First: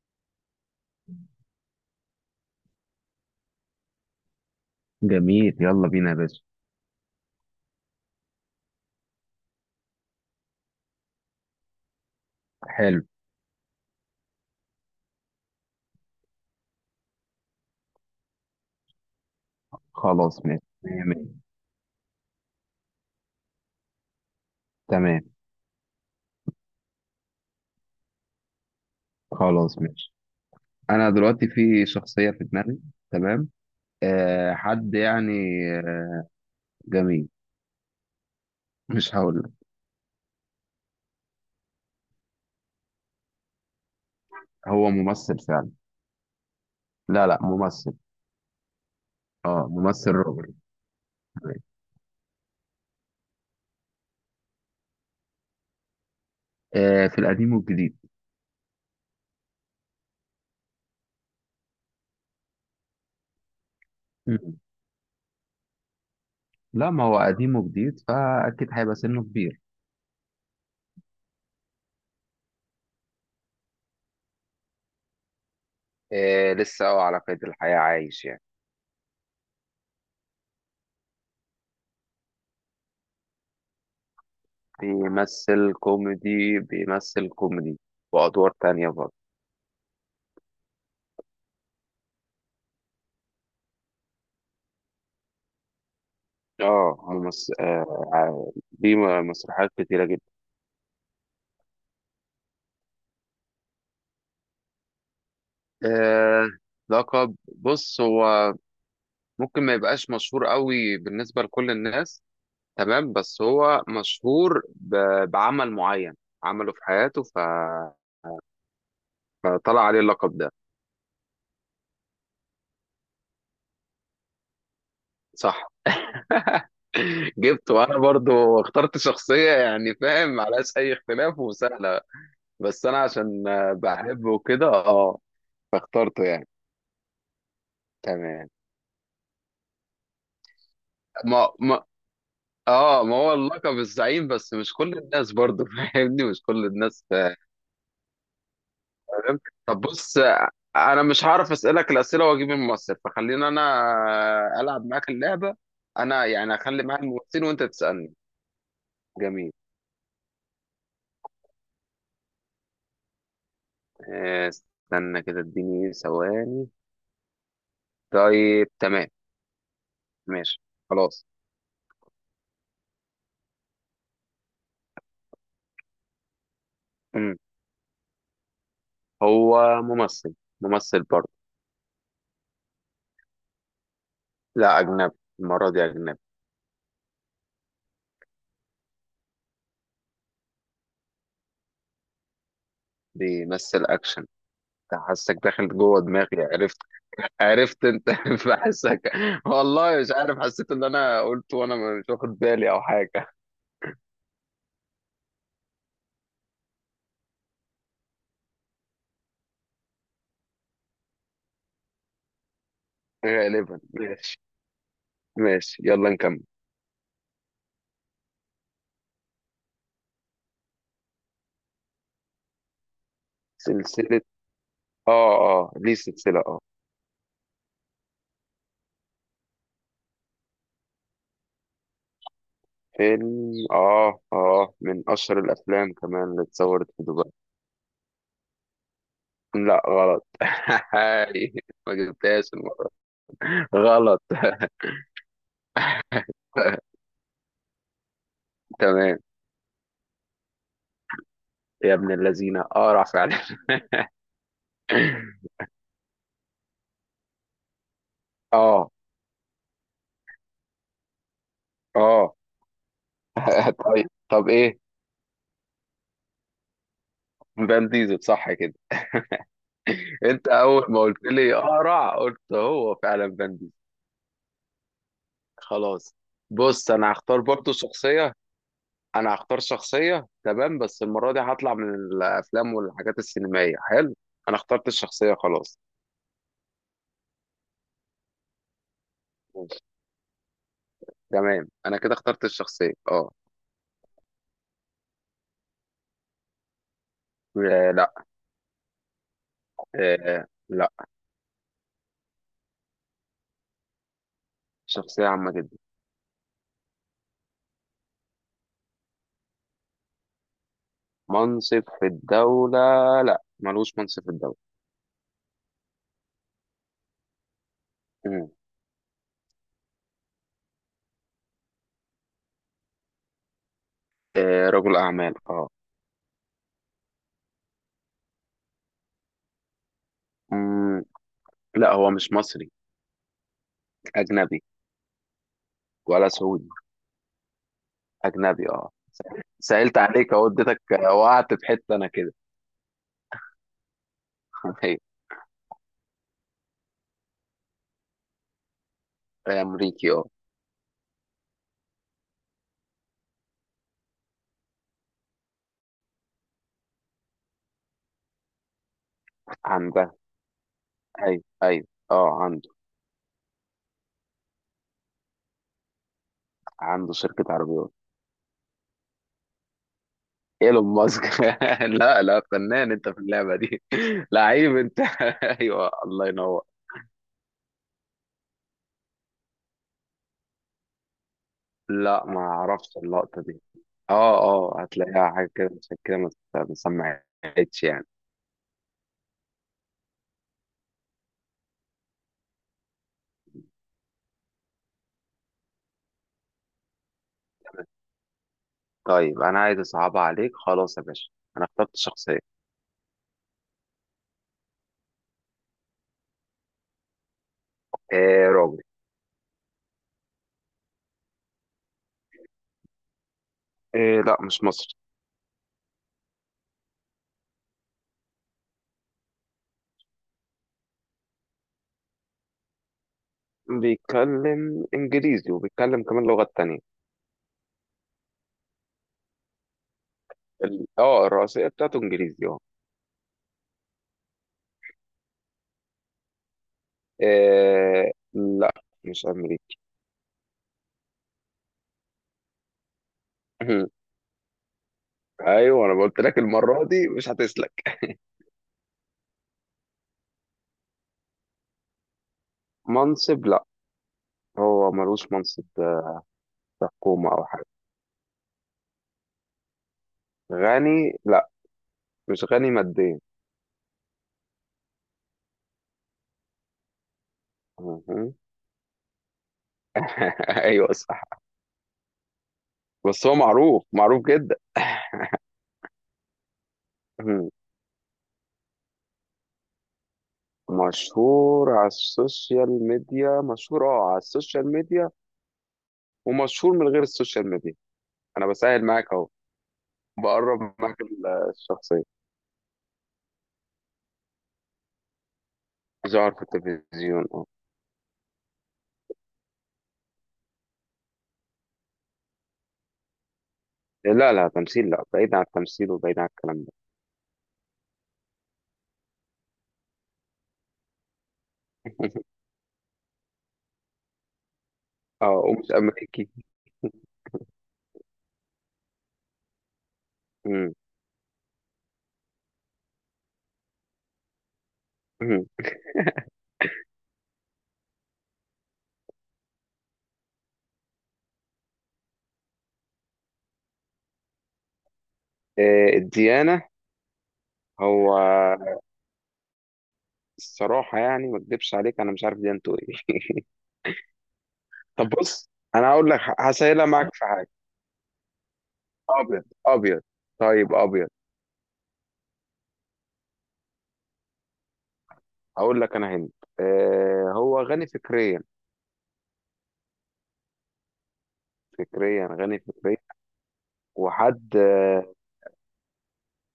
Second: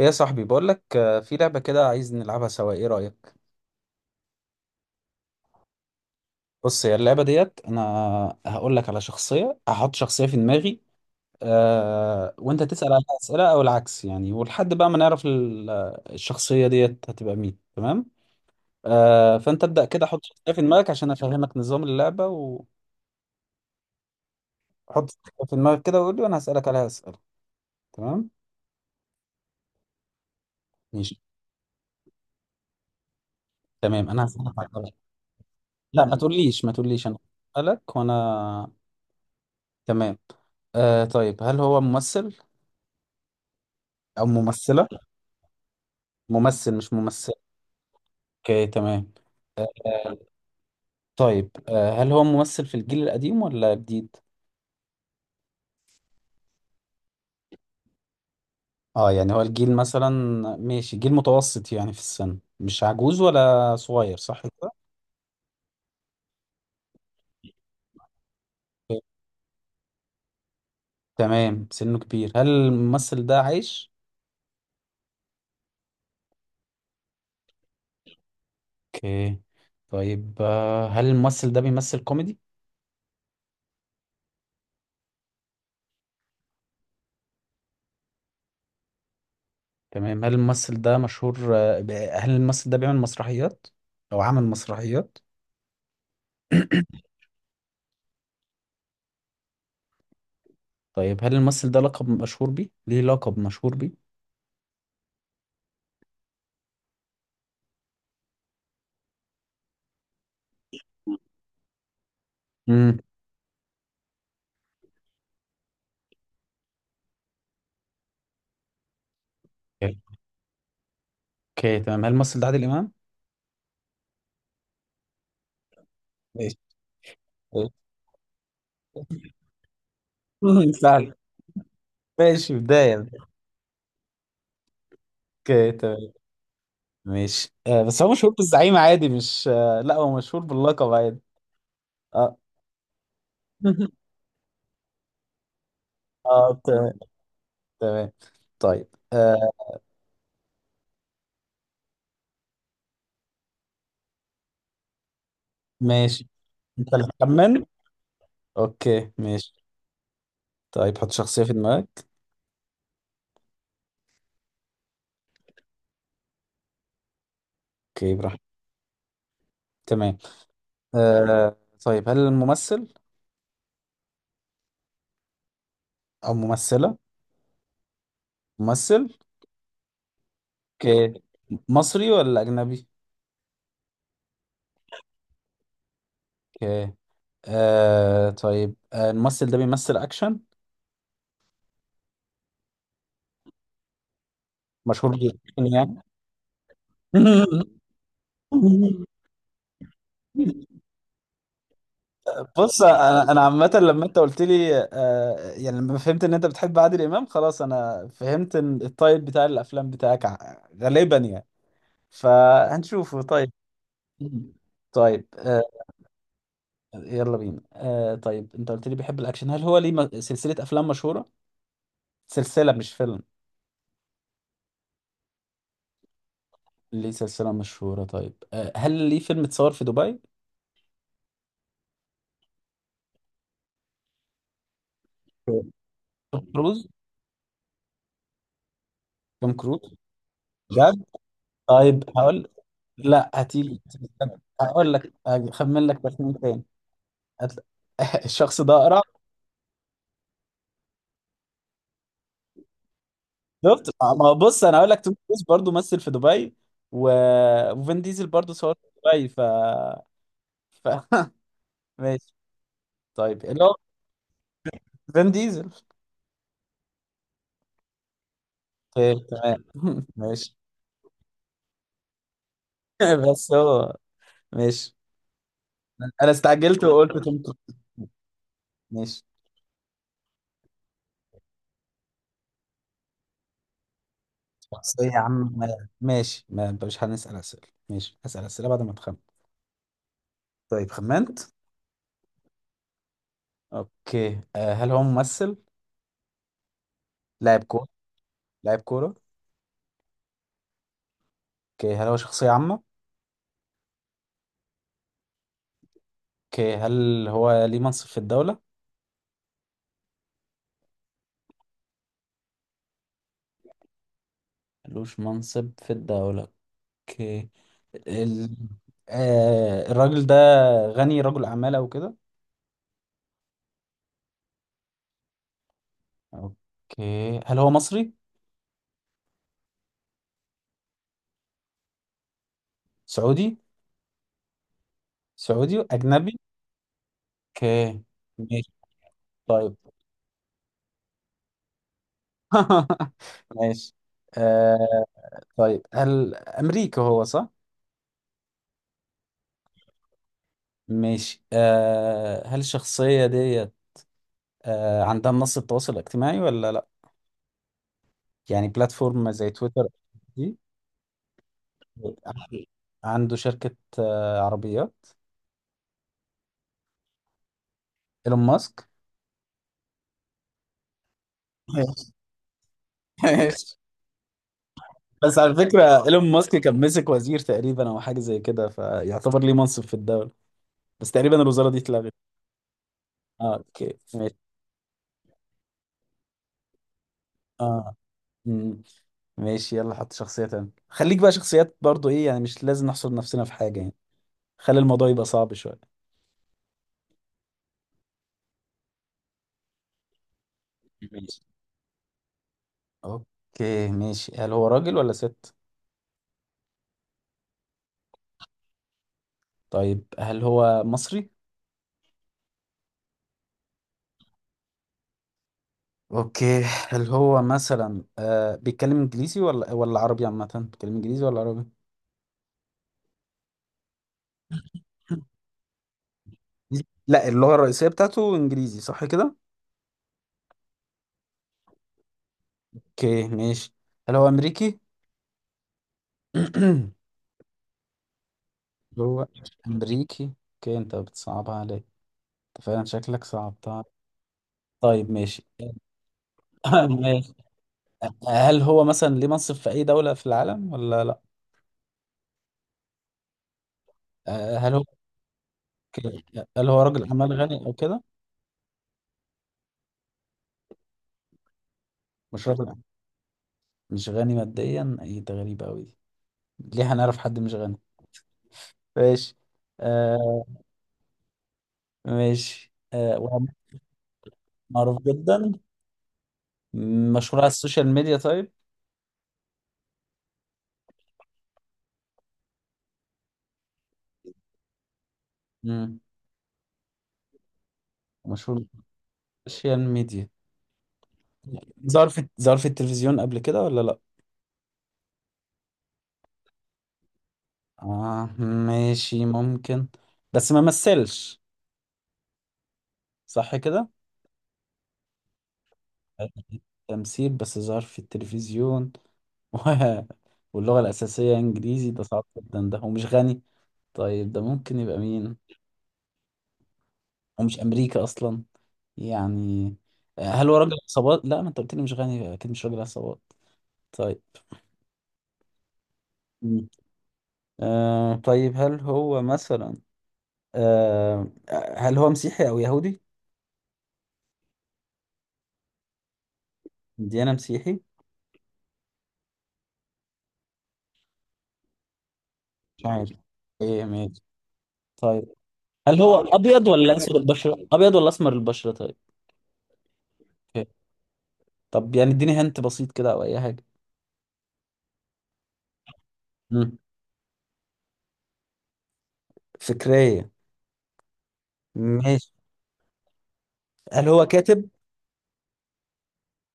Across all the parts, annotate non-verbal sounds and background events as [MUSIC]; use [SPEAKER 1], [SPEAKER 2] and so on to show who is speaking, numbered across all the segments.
[SPEAKER 1] ايه يا صاحبي، بقول لك في لعبة كده عايز نلعبها سوا، ايه رأيك؟
[SPEAKER 2] جميل، يلا بينا يا باشا.
[SPEAKER 1] بص، هي اللعبة ديت انا هقول لك على شخصية، هحط شخصية في دماغي. وانت تسأل
[SPEAKER 2] حلو.
[SPEAKER 1] عليها أسئلة او العكس يعني، ولحد بقى ما نعرف الشخصية ديت هتبقى مين، تمام؟ فانت ابدأ كده، حط
[SPEAKER 2] خلاص
[SPEAKER 1] شخصية في
[SPEAKER 2] ماشي
[SPEAKER 1] دماغك
[SPEAKER 2] مية
[SPEAKER 1] عشان
[SPEAKER 2] مية.
[SPEAKER 1] افهمك نظام اللعبة، وحط شخصية
[SPEAKER 2] تمام.
[SPEAKER 1] في دماغك كده وقول لي، وانا هسألك عليها أسئلة. تمام.
[SPEAKER 2] خلاص ماشي. انا
[SPEAKER 1] ماشي.
[SPEAKER 2] دلوقتي في شخصية في دماغي. تمام.
[SPEAKER 1] تمام، انا هسألك
[SPEAKER 2] أه
[SPEAKER 1] على...
[SPEAKER 2] حد يعني.
[SPEAKER 1] لا، ما
[SPEAKER 2] آه،
[SPEAKER 1] تقوليش ما تقوليش، انا
[SPEAKER 2] جميل.
[SPEAKER 1] هسألك وانا...
[SPEAKER 2] مش هقول لك.
[SPEAKER 1] تمام. طيب، هل هو ممثل او ممثلة؟
[SPEAKER 2] هو ممثل فعلا.
[SPEAKER 1] ممثل مش
[SPEAKER 2] لا
[SPEAKER 1] ممثل.
[SPEAKER 2] لا ممثل.
[SPEAKER 1] اوكي، تمام.
[SPEAKER 2] اه ممثل
[SPEAKER 1] آه،
[SPEAKER 2] راجل.
[SPEAKER 1] طيب،
[SPEAKER 2] تمام.
[SPEAKER 1] هل هو ممثل في الجيل القديم ولا جديد؟
[SPEAKER 2] أه في القديم والجديد.
[SPEAKER 1] اه يعني هو الجيل مثلا... ماشي، جيل متوسط يعني في السن، مش عجوز ولا صغير، صح
[SPEAKER 2] مم.
[SPEAKER 1] كده؟
[SPEAKER 2] لا ما هو قديم وجديد، فاكيد هيبقى
[SPEAKER 1] أوكي.
[SPEAKER 2] سنه كبير.
[SPEAKER 1] تمام، سنه كبير، هل الممثل ده عايش؟
[SPEAKER 2] أه لسه هو على قيد الحياة عايش يعني.
[SPEAKER 1] اوكي. طيب، هل الممثل ده بيمثل كوميدي؟
[SPEAKER 2] بيمثل كوميدي بيمثل كوميدي وأدوار تانية برضه.
[SPEAKER 1] تمام. هل الممثل ده مشهور هل الممثل ده بيعمل مسرحيات او عمل مسرحيات؟
[SPEAKER 2] اه
[SPEAKER 1] [COUGHS]
[SPEAKER 2] آه، دي مسرحيات كتيرة جدا.
[SPEAKER 1] [CLEARS THROAT] طيب، هل الممثل ده لقب مشهور بيه، ليه لقب مشهور بيه؟
[SPEAKER 2] آه لقب، بص هو ممكن ما يبقاش مشهور قوي بالنسبة لكل الناس.
[SPEAKER 1] مم.
[SPEAKER 2] تمام، بس هو مشهور بعمل معين عمله في حياته فطلع عليه اللقب ده.
[SPEAKER 1] اوكي، تمام. هل الممثل ده عادل امام؟
[SPEAKER 2] صح.
[SPEAKER 1] ماشي.
[SPEAKER 2] [LAUGHS] جبت، وانا برضو اخترت شخصية يعني، فاهم معلهاش
[SPEAKER 1] [LAUGHS]
[SPEAKER 2] اي
[SPEAKER 1] فعلا.
[SPEAKER 2] اختلاف وسهلة.
[SPEAKER 1] ماشي،
[SPEAKER 2] بس انا
[SPEAKER 1] بداية.
[SPEAKER 2] عشان بحبه كده اه.
[SPEAKER 1] اوكي، تمام.
[SPEAKER 2] فاخترته يعني.
[SPEAKER 1] ماشي. بس هو مشهور
[SPEAKER 2] تمام.
[SPEAKER 1] بالزعيم عادي مش لا، هو مشهور باللقب عادي.
[SPEAKER 2] ما ما
[SPEAKER 1] اه.
[SPEAKER 2] اه، ما هو اللقب
[SPEAKER 1] [LAUGHS]
[SPEAKER 2] الزعيم، بس مش كل الناس برضه [LAUGHS] فاهمني، مش
[SPEAKER 1] اه،
[SPEAKER 2] كل
[SPEAKER 1] تمام.
[SPEAKER 2] الناس فاهم.
[SPEAKER 1] تمام، طيب.
[SPEAKER 2] طب بص انا مش هعرف اسالك الاسئله واجيب الممثل، فخلينا انا العب معاك اللعبه. انا
[SPEAKER 1] ماشي.
[SPEAKER 2] يعني اخلي
[SPEAKER 1] انت
[SPEAKER 2] معاك
[SPEAKER 1] اللي
[SPEAKER 2] الممثل وانت
[SPEAKER 1] هتخمن.
[SPEAKER 2] تسالني.
[SPEAKER 1] اوكي،
[SPEAKER 2] جميل.
[SPEAKER 1] ماشي. طيب، حط شخصية في دماغك.
[SPEAKER 2] استنى كده اديني ثواني.
[SPEAKER 1] اوكي، براحتك.
[SPEAKER 2] طيب تمام.
[SPEAKER 1] تمام.
[SPEAKER 2] ماشي. خلاص.
[SPEAKER 1] آه طيب، هل الممثل او ممثلة؟
[SPEAKER 2] مم.
[SPEAKER 1] ممثل.
[SPEAKER 2] هو ممثل ممثل
[SPEAKER 1] اوكي.
[SPEAKER 2] برضه.
[SPEAKER 1] مصري ولا اجنبي؟
[SPEAKER 2] لا اجنبي. المره دي اجنبي.
[SPEAKER 1] اوكي. طيب، الممثل ده بيمثل اكشن،
[SPEAKER 2] بيمثل اكشن.
[SPEAKER 1] مشهور
[SPEAKER 2] حاسك
[SPEAKER 1] جدا
[SPEAKER 2] داخل
[SPEAKER 1] يعني؟
[SPEAKER 2] جوه دماغي، عرفت.
[SPEAKER 1] [LAUGHS]
[SPEAKER 2] عرفت انت، [LAUGHS] بحسك. والله مش عارف، حسيت ان انا قلت وانا مش واخد بالي او
[SPEAKER 1] بص، انا
[SPEAKER 2] حاجه.
[SPEAKER 1] انا عامه لما انت قلت لي يعني لما فهمت ان انت بتحب عادل امام خلاص، انا فهمت ان الطيب بتاع الافلام بتاعك غالبا يعني، فهنشوفه طيب.
[SPEAKER 2] غالبا ماشي.
[SPEAKER 1] طيب،
[SPEAKER 2] ماشي يلا نكمل.
[SPEAKER 1] يلا بينا. طيب، انت قلت لي بيحب الاكشن. هل هو ليه سلسله افلام مشهوره، سلسله مش فيلم؟
[SPEAKER 2] سلسله. اه. اه ليه سلسله اه.
[SPEAKER 1] ليه سلسله مشهوره طيب. هل ليه فيلم اتصور في دبي؟
[SPEAKER 2] فيلم من اشهر
[SPEAKER 1] توم
[SPEAKER 2] الافلام كمان اللي
[SPEAKER 1] كروز.
[SPEAKER 2] اتصورت في دبي.
[SPEAKER 1] توم كروز؟
[SPEAKER 2] لا غلط، [LAUGHS]
[SPEAKER 1] بجد؟
[SPEAKER 2] ما
[SPEAKER 1] طيب هقول...
[SPEAKER 2] جبتهاش المره.
[SPEAKER 1] لا، هتيجي
[SPEAKER 2] غلط.
[SPEAKER 1] استنى، هقول لك، هخمن لك تخمين تاني.
[SPEAKER 2] [LAUGHS]
[SPEAKER 1] هتل- [LAUGHS] الشخص ده اقرع.
[SPEAKER 2] تمام، يا ابن الذين اقرع فعلا.
[SPEAKER 1] شفت ما هو؟ بص، انا هقول لك توم كروز برضه مثل في دبي، و... وفين ديزل برضه
[SPEAKER 2] [LAUGHS]
[SPEAKER 1] صور في
[SPEAKER 2] اه
[SPEAKER 1] دبي ف... [LAUGHS] ماشي.
[SPEAKER 2] اه
[SPEAKER 1] طيب، اللي
[SPEAKER 2] [LAUGHS]
[SPEAKER 1] هو
[SPEAKER 2] طيب، ايه.
[SPEAKER 1] فين ديزل.
[SPEAKER 2] فان ديزل صح كده.
[SPEAKER 1] طيب، تمام. [LAUGHS]
[SPEAKER 2] انت
[SPEAKER 1] ماشي.
[SPEAKER 2] اول ما قلت لي اقرع قلت هو
[SPEAKER 1] [LAUGHS]
[SPEAKER 2] فعلا
[SPEAKER 1] بس
[SPEAKER 2] فان ديزل.
[SPEAKER 1] هو... ماشي،
[SPEAKER 2] خلاص.
[SPEAKER 1] انا استعجلت
[SPEAKER 2] بص انا
[SPEAKER 1] وقلت توم
[SPEAKER 2] هختار
[SPEAKER 1] كروز.
[SPEAKER 2] برضو شخصيه.
[SPEAKER 1] ماشي،
[SPEAKER 2] انا هختار شخصيه، تمام بس المره دي هطلع من الافلام والحاجات السينمائيه. حلو. انا اخترت
[SPEAKER 1] شخصية يا
[SPEAKER 2] الشخصيه
[SPEAKER 1] عم.
[SPEAKER 2] خلاص.
[SPEAKER 1] ماشي، ما انت مش هنسأل اسئله، ماشي هسأل اسئله بعد ما تخمن.
[SPEAKER 2] ماشي.
[SPEAKER 1] طيب، خمنت؟
[SPEAKER 2] تمام، انا كده اخترت الشخصيه اه.
[SPEAKER 1] اوكي. هل هو ممثل، لاعب كورة؟
[SPEAKER 2] آه، لا.
[SPEAKER 1] لاعب كورة.
[SPEAKER 2] آه، لا.
[SPEAKER 1] اوكي. هل هو شخصية عامة؟
[SPEAKER 2] شخصيه عامه جدا.
[SPEAKER 1] اوكي. هل هو ليه منصب في الدولة؟
[SPEAKER 2] منصب في الدوله. لا ملوش منصب في الدوله.
[SPEAKER 1] ملوش منصب في الدولة. اوكي. ال...
[SPEAKER 2] مم.
[SPEAKER 1] آه الراجل ده غني، رجل أعمال أو كده؟
[SPEAKER 2] رجل اعمال اه.
[SPEAKER 1] اوكي. هل هو مصري؟
[SPEAKER 2] مم. لا هو مش مصري.
[SPEAKER 1] سعودي.
[SPEAKER 2] اجنبي.
[SPEAKER 1] سعودي
[SPEAKER 2] ولا
[SPEAKER 1] أجنبي.
[SPEAKER 2] سعودي.
[SPEAKER 1] اوكي،
[SPEAKER 2] اجنبي
[SPEAKER 1] ماشي.
[SPEAKER 2] اه.
[SPEAKER 1] طيب.
[SPEAKER 2] سألت عليك اهو، اديتك وقعت في حته انا كده.
[SPEAKER 1] [LAUGHS] ماشي.
[SPEAKER 2] [LAUGHS]
[SPEAKER 1] آه
[SPEAKER 2] ايوه.
[SPEAKER 1] طيب، هل أمريكا هو، صح؟
[SPEAKER 2] امريكي اه.
[SPEAKER 1] ماشي. هل الشخصية ديت عندها منصة تواصل اجتماعي ولا لا؟ يعني بلاتفورم زي تويتر
[SPEAKER 2] عندها.
[SPEAKER 1] دي.
[SPEAKER 2] ايوه ايوه اه
[SPEAKER 1] [LAUGHS]
[SPEAKER 2] عنده.
[SPEAKER 1] عنده شركة عربيات؟
[SPEAKER 2] عنده شركه عربيات.
[SPEAKER 1] ايلون ماسك.
[SPEAKER 2] ايلون ماسك. [LAUGHS] لا
[SPEAKER 1] [LAUGHS]
[SPEAKER 2] لا، فنان انت في اللعبه
[SPEAKER 1] ماشي.
[SPEAKER 2] دي، [LAUGHS] لعيب انت.
[SPEAKER 1] بس على
[SPEAKER 2] [LAUGHS] ايوه
[SPEAKER 1] فكرة،
[SPEAKER 2] الله
[SPEAKER 1] ايلون ماسك
[SPEAKER 2] ينور.
[SPEAKER 1] كان مسك وزير تقريبا او حاجة زي كده، فيعتبر ليه منصب في الدولة، بس تقريبا الوزارة دي اتلغت.
[SPEAKER 2] لا ما اعرفش اللقطه
[SPEAKER 1] اه،
[SPEAKER 2] دي.
[SPEAKER 1] اوكي، ماشي.
[SPEAKER 2] اه هتلاقيها حاجه كده، عشان كده ما ما سمعتش
[SPEAKER 1] اه.
[SPEAKER 2] يعني.
[SPEAKER 1] مم. ماشي، يلا حط شخصية تانية، خليك بقى شخصيات برضو، ايه يعني، مش لازم نحصر نفسنا في حاجة يعني، خلي الموضوع يبقى صعب شوية.
[SPEAKER 2] طيب، انا عايز اصعبها عليك خلاص يا باشا.
[SPEAKER 1] ماشي.
[SPEAKER 2] انا اخترت شخصيه.
[SPEAKER 1] اوكي، ماشي. هل هو راجل ولا ست؟
[SPEAKER 2] إيه راجل.
[SPEAKER 1] طيب، هل هو مصري؟
[SPEAKER 2] إيه، لا مش مصري.
[SPEAKER 1] اوكي. هل هو مثلا بيتكلم انجليزي ولا عربي؟ عامة بيتكلم انجليزي ولا عربي؟
[SPEAKER 2] بيتكلم انجليزي وبيتكلم كمان لغات تانية.
[SPEAKER 1] لا اللغة الرئيسية بتاعته انجليزي، صح كده؟
[SPEAKER 2] الرئيسية بتاعته انجليزي اه.
[SPEAKER 1] اوكي، ماشي. هل هو امريكي؟ [CLEARS THROAT]
[SPEAKER 2] لا
[SPEAKER 1] هو
[SPEAKER 2] مش امريكي.
[SPEAKER 1] امريكي. اوكي، انت بتصعبها عليا. انت فعلا شكلك صعبتها.
[SPEAKER 2] [LAUGHS]
[SPEAKER 1] طيب، ماشي.
[SPEAKER 2] ايوه، انا قلت لك
[SPEAKER 1] [CLEARS THROAT]
[SPEAKER 2] المرة
[SPEAKER 1] [LAUGHS]
[SPEAKER 2] دي مش
[SPEAKER 1] ماشي.
[SPEAKER 2] هتسلك.
[SPEAKER 1] هل هو مثلا ليه منصب في اي دولة في العالم ولا لا؟
[SPEAKER 2] منصب لا.
[SPEAKER 1] هل هو...
[SPEAKER 2] هو ملوش منصب
[SPEAKER 1] هل هو
[SPEAKER 2] في
[SPEAKER 1] راجل اعمال
[SPEAKER 2] حكومة او حاجة.
[SPEAKER 1] غني او كده؟
[SPEAKER 2] غني لا. مش
[SPEAKER 1] مش راجل
[SPEAKER 2] غني
[SPEAKER 1] أعمال.
[SPEAKER 2] ماديا.
[SPEAKER 1] مش غني ماديا، ايه ده غريب قوي. دي ليه هنعرف حد مش غني.
[SPEAKER 2] مهم.
[SPEAKER 1] ماشي. آه
[SPEAKER 2] [LAUGHS] ايوه صح.
[SPEAKER 1] ماشي.
[SPEAKER 2] بس هو
[SPEAKER 1] وعمل،
[SPEAKER 2] معروف معروف جدا.
[SPEAKER 1] معروف جدا،
[SPEAKER 2] [LAUGHS]
[SPEAKER 1] مشهور على
[SPEAKER 2] مهم.
[SPEAKER 1] السوشيال ميديا طيب.
[SPEAKER 2] مشهور على السوشيال ميديا، مشهور على السوشيال ميديا،
[SPEAKER 1] مم.
[SPEAKER 2] ومشهور من غير السوشيال ميديا. انا
[SPEAKER 1] مشهور على
[SPEAKER 2] بسهل معاك اهو،
[SPEAKER 1] السوشيال ميديا،
[SPEAKER 2] بقرب معاك الشخصية.
[SPEAKER 1] ظهر في التلفزيون قبل كده ولا لا؟
[SPEAKER 2] ظهر في التلفزيون اه.
[SPEAKER 1] ماشي ممكن، بس ما مثلش صح كده؟
[SPEAKER 2] لا لا تمثيل، لا بعيد عن التمثيل وبعيد عن الكلام ده.
[SPEAKER 1] تمثيل بس ظهر في التلفزيون. [LAUGHS] و... واللغة الأساسية إنجليزي ده صعب
[SPEAKER 2] [LAUGHS]
[SPEAKER 1] جدا، ده ومش غني؟ طيب، ده ممكن يبقى
[SPEAKER 2] اه
[SPEAKER 1] مين؟
[SPEAKER 2] ومش أمريكي.
[SPEAKER 1] ومش امريكا اصلا يعني. هل هو راجل
[SPEAKER 2] مم.
[SPEAKER 1] عصابات؟ لا، ما انت قلت لي مش غني، اكيد مش راجل عصابات. طيب.
[SPEAKER 2] مم.
[SPEAKER 1] مم. طيب، هل هو مثلا آه هل هو مسيحي او يهودي؟
[SPEAKER 2] الديانة،
[SPEAKER 1] ديانة مسيحي.
[SPEAKER 2] هو الصراحة يعني ما اكدبش عليك، أنا مش عارف ديانته
[SPEAKER 1] مش عارف.
[SPEAKER 2] إيه.
[SPEAKER 1] ايه؟ ماشي.
[SPEAKER 2] [LAUGHS] طب
[SPEAKER 1] طيب،
[SPEAKER 2] بص، أنا
[SPEAKER 1] هل
[SPEAKER 2] هقول
[SPEAKER 1] هو
[SPEAKER 2] لك
[SPEAKER 1] ابيض
[SPEAKER 2] هسهلها
[SPEAKER 1] ولا
[SPEAKER 2] معاك
[SPEAKER 1] اسود
[SPEAKER 2] في حاجة.
[SPEAKER 1] البشرة، ابيض ولا اسمر البشرة؟ طيب.
[SPEAKER 2] أبيض أبيض.
[SPEAKER 1] أوكي.
[SPEAKER 2] طيب أبيض.
[SPEAKER 1] طب يعني اديني هنت بسيط كده او اي حاجة.
[SPEAKER 2] هقول لك أنا هند.
[SPEAKER 1] مم.
[SPEAKER 2] هو غني فكريا.
[SPEAKER 1] فكرية.
[SPEAKER 2] فكريا،
[SPEAKER 1] ماشي،
[SPEAKER 2] غني فكريا.
[SPEAKER 1] هل هو
[SPEAKER 2] وحد
[SPEAKER 1] كاتب؟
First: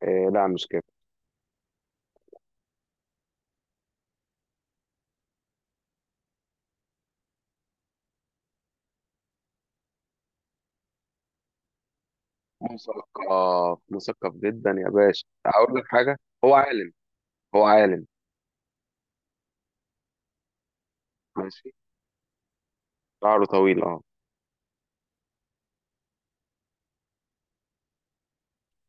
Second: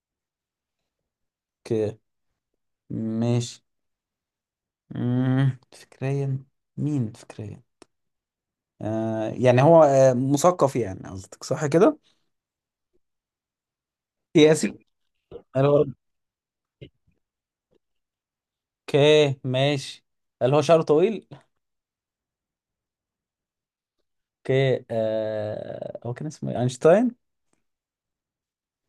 [SPEAKER 2] آه، لا مش كده.
[SPEAKER 1] اوكي. ماشي. مم. فكريا، مين فكريا؟ يعني هو مثقف يعني قصدك، صح كده؟
[SPEAKER 2] مثقف مثقف جدا
[SPEAKER 1] سياسي؟
[SPEAKER 2] يا باشا،
[SPEAKER 1] قال
[SPEAKER 2] اقول
[SPEAKER 1] هو.
[SPEAKER 2] لك حاجه. هو عالم هو عالم.
[SPEAKER 1] اوكي، ماشي. قال هو شعره طويل.
[SPEAKER 2] ماشي. شعره طويل اه.
[SPEAKER 1] اوكي. هو كان اسمه إيه؟ اينشتاين؟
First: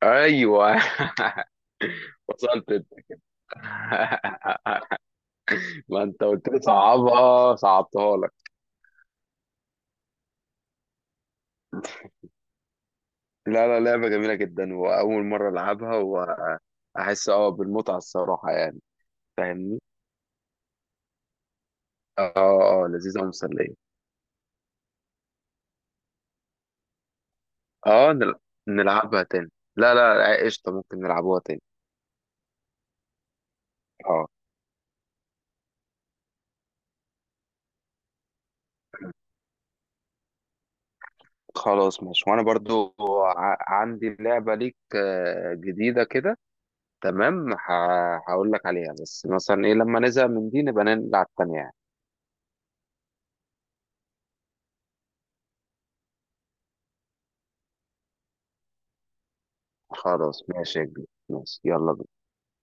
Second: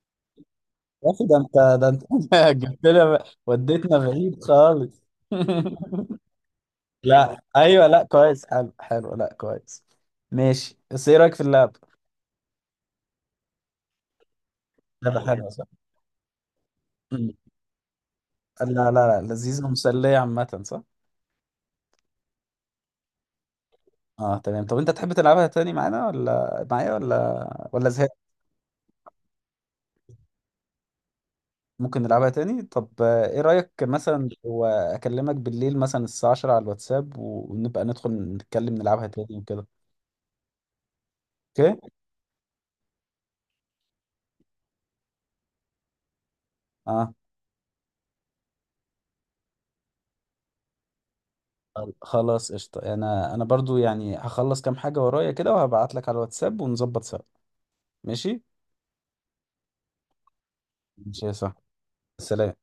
[SPEAKER 2] ايوه.
[SPEAKER 1] يا اخي، ده انت، ده انت!
[SPEAKER 2] [LAUGHS]
[SPEAKER 1] [LAUGHS]
[SPEAKER 2] وصلت انت.
[SPEAKER 1] جبت لي وديتنا بعيد خالص.
[SPEAKER 2] [LAUGHS] ما
[SPEAKER 1] [LAUGHS]
[SPEAKER 2] انت قلت لي
[SPEAKER 1] لا
[SPEAKER 2] صعبها،
[SPEAKER 1] ايوه، لا
[SPEAKER 2] صعبتها لك.
[SPEAKER 1] كويس، حلو حلو، لا كويس. ماشي، بس ايه رايك في اللعب؟
[SPEAKER 2] لا لا، لعبه جميله جدا
[SPEAKER 1] لعبة
[SPEAKER 2] واول
[SPEAKER 1] حلوة
[SPEAKER 2] مره
[SPEAKER 1] صح؟
[SPEAKER 2] العبها. واحس
[SPEAKER 1] مم.
[SPEAKER 2] بالمتعه الصراحه
[SPEAKER 1] لا،
[SPEAKER 2] يعني.
[SPEAKER 1] لا، لا لذيذة
[SPEAKER 2] فاهمني.
[SPEAKER 1] ومسلية عامة، صح؟
[SPEAKER 2] اه اه لذيذه ومسليه.
[SPEAKER 1] اه تمام. طب انت تحب تلعبها تاني معانا ولا معايا، ولا
[SPEAKER 2] اه
[SPEAKER 1] زهقت؟
[SPEAKER 2] نل- نلعبها تاني. لا لا لا، قشطه ممكن نلعبوها تاني.
[SPEAKER 1] ممكن نلعبها تاني. طب، ايه رأيك
[SPEAKER 2] اه
[SPEAKER 1] مثلا لو اكلمك بالليل مثلا الساعة 10 على الواتساب، ونبقى ندخل نتكلم نلعبها تاني وكده؟ اوكي.
[SPEAKER 2] خلاص ماشي، وانا برضو عندي لعبة ليك جديدة كده.
[SPEAKER 1] اه،
[SPEAKER 2] تمام هقول لك عليها، بس مثلا ايه، لما نزهق من دي نبقى نلعب تانية يعني.
[SPEAKER 1] خلاص، قشطة. انا برضو يعني هخلص كام حاجة ورايا كده وهبعت لك على الواتساب ونظبط سوا. ماشي.
[SPEAKER 2] خلاص ماشي يا كبير،
[SPEAKER 1] ماشي يا
[SPEAKER 2] ماشي
[SPEAKER 1] صاحبي،
[SPEAKER 2] يلا بينا.
[SPEAKER 1] سلام.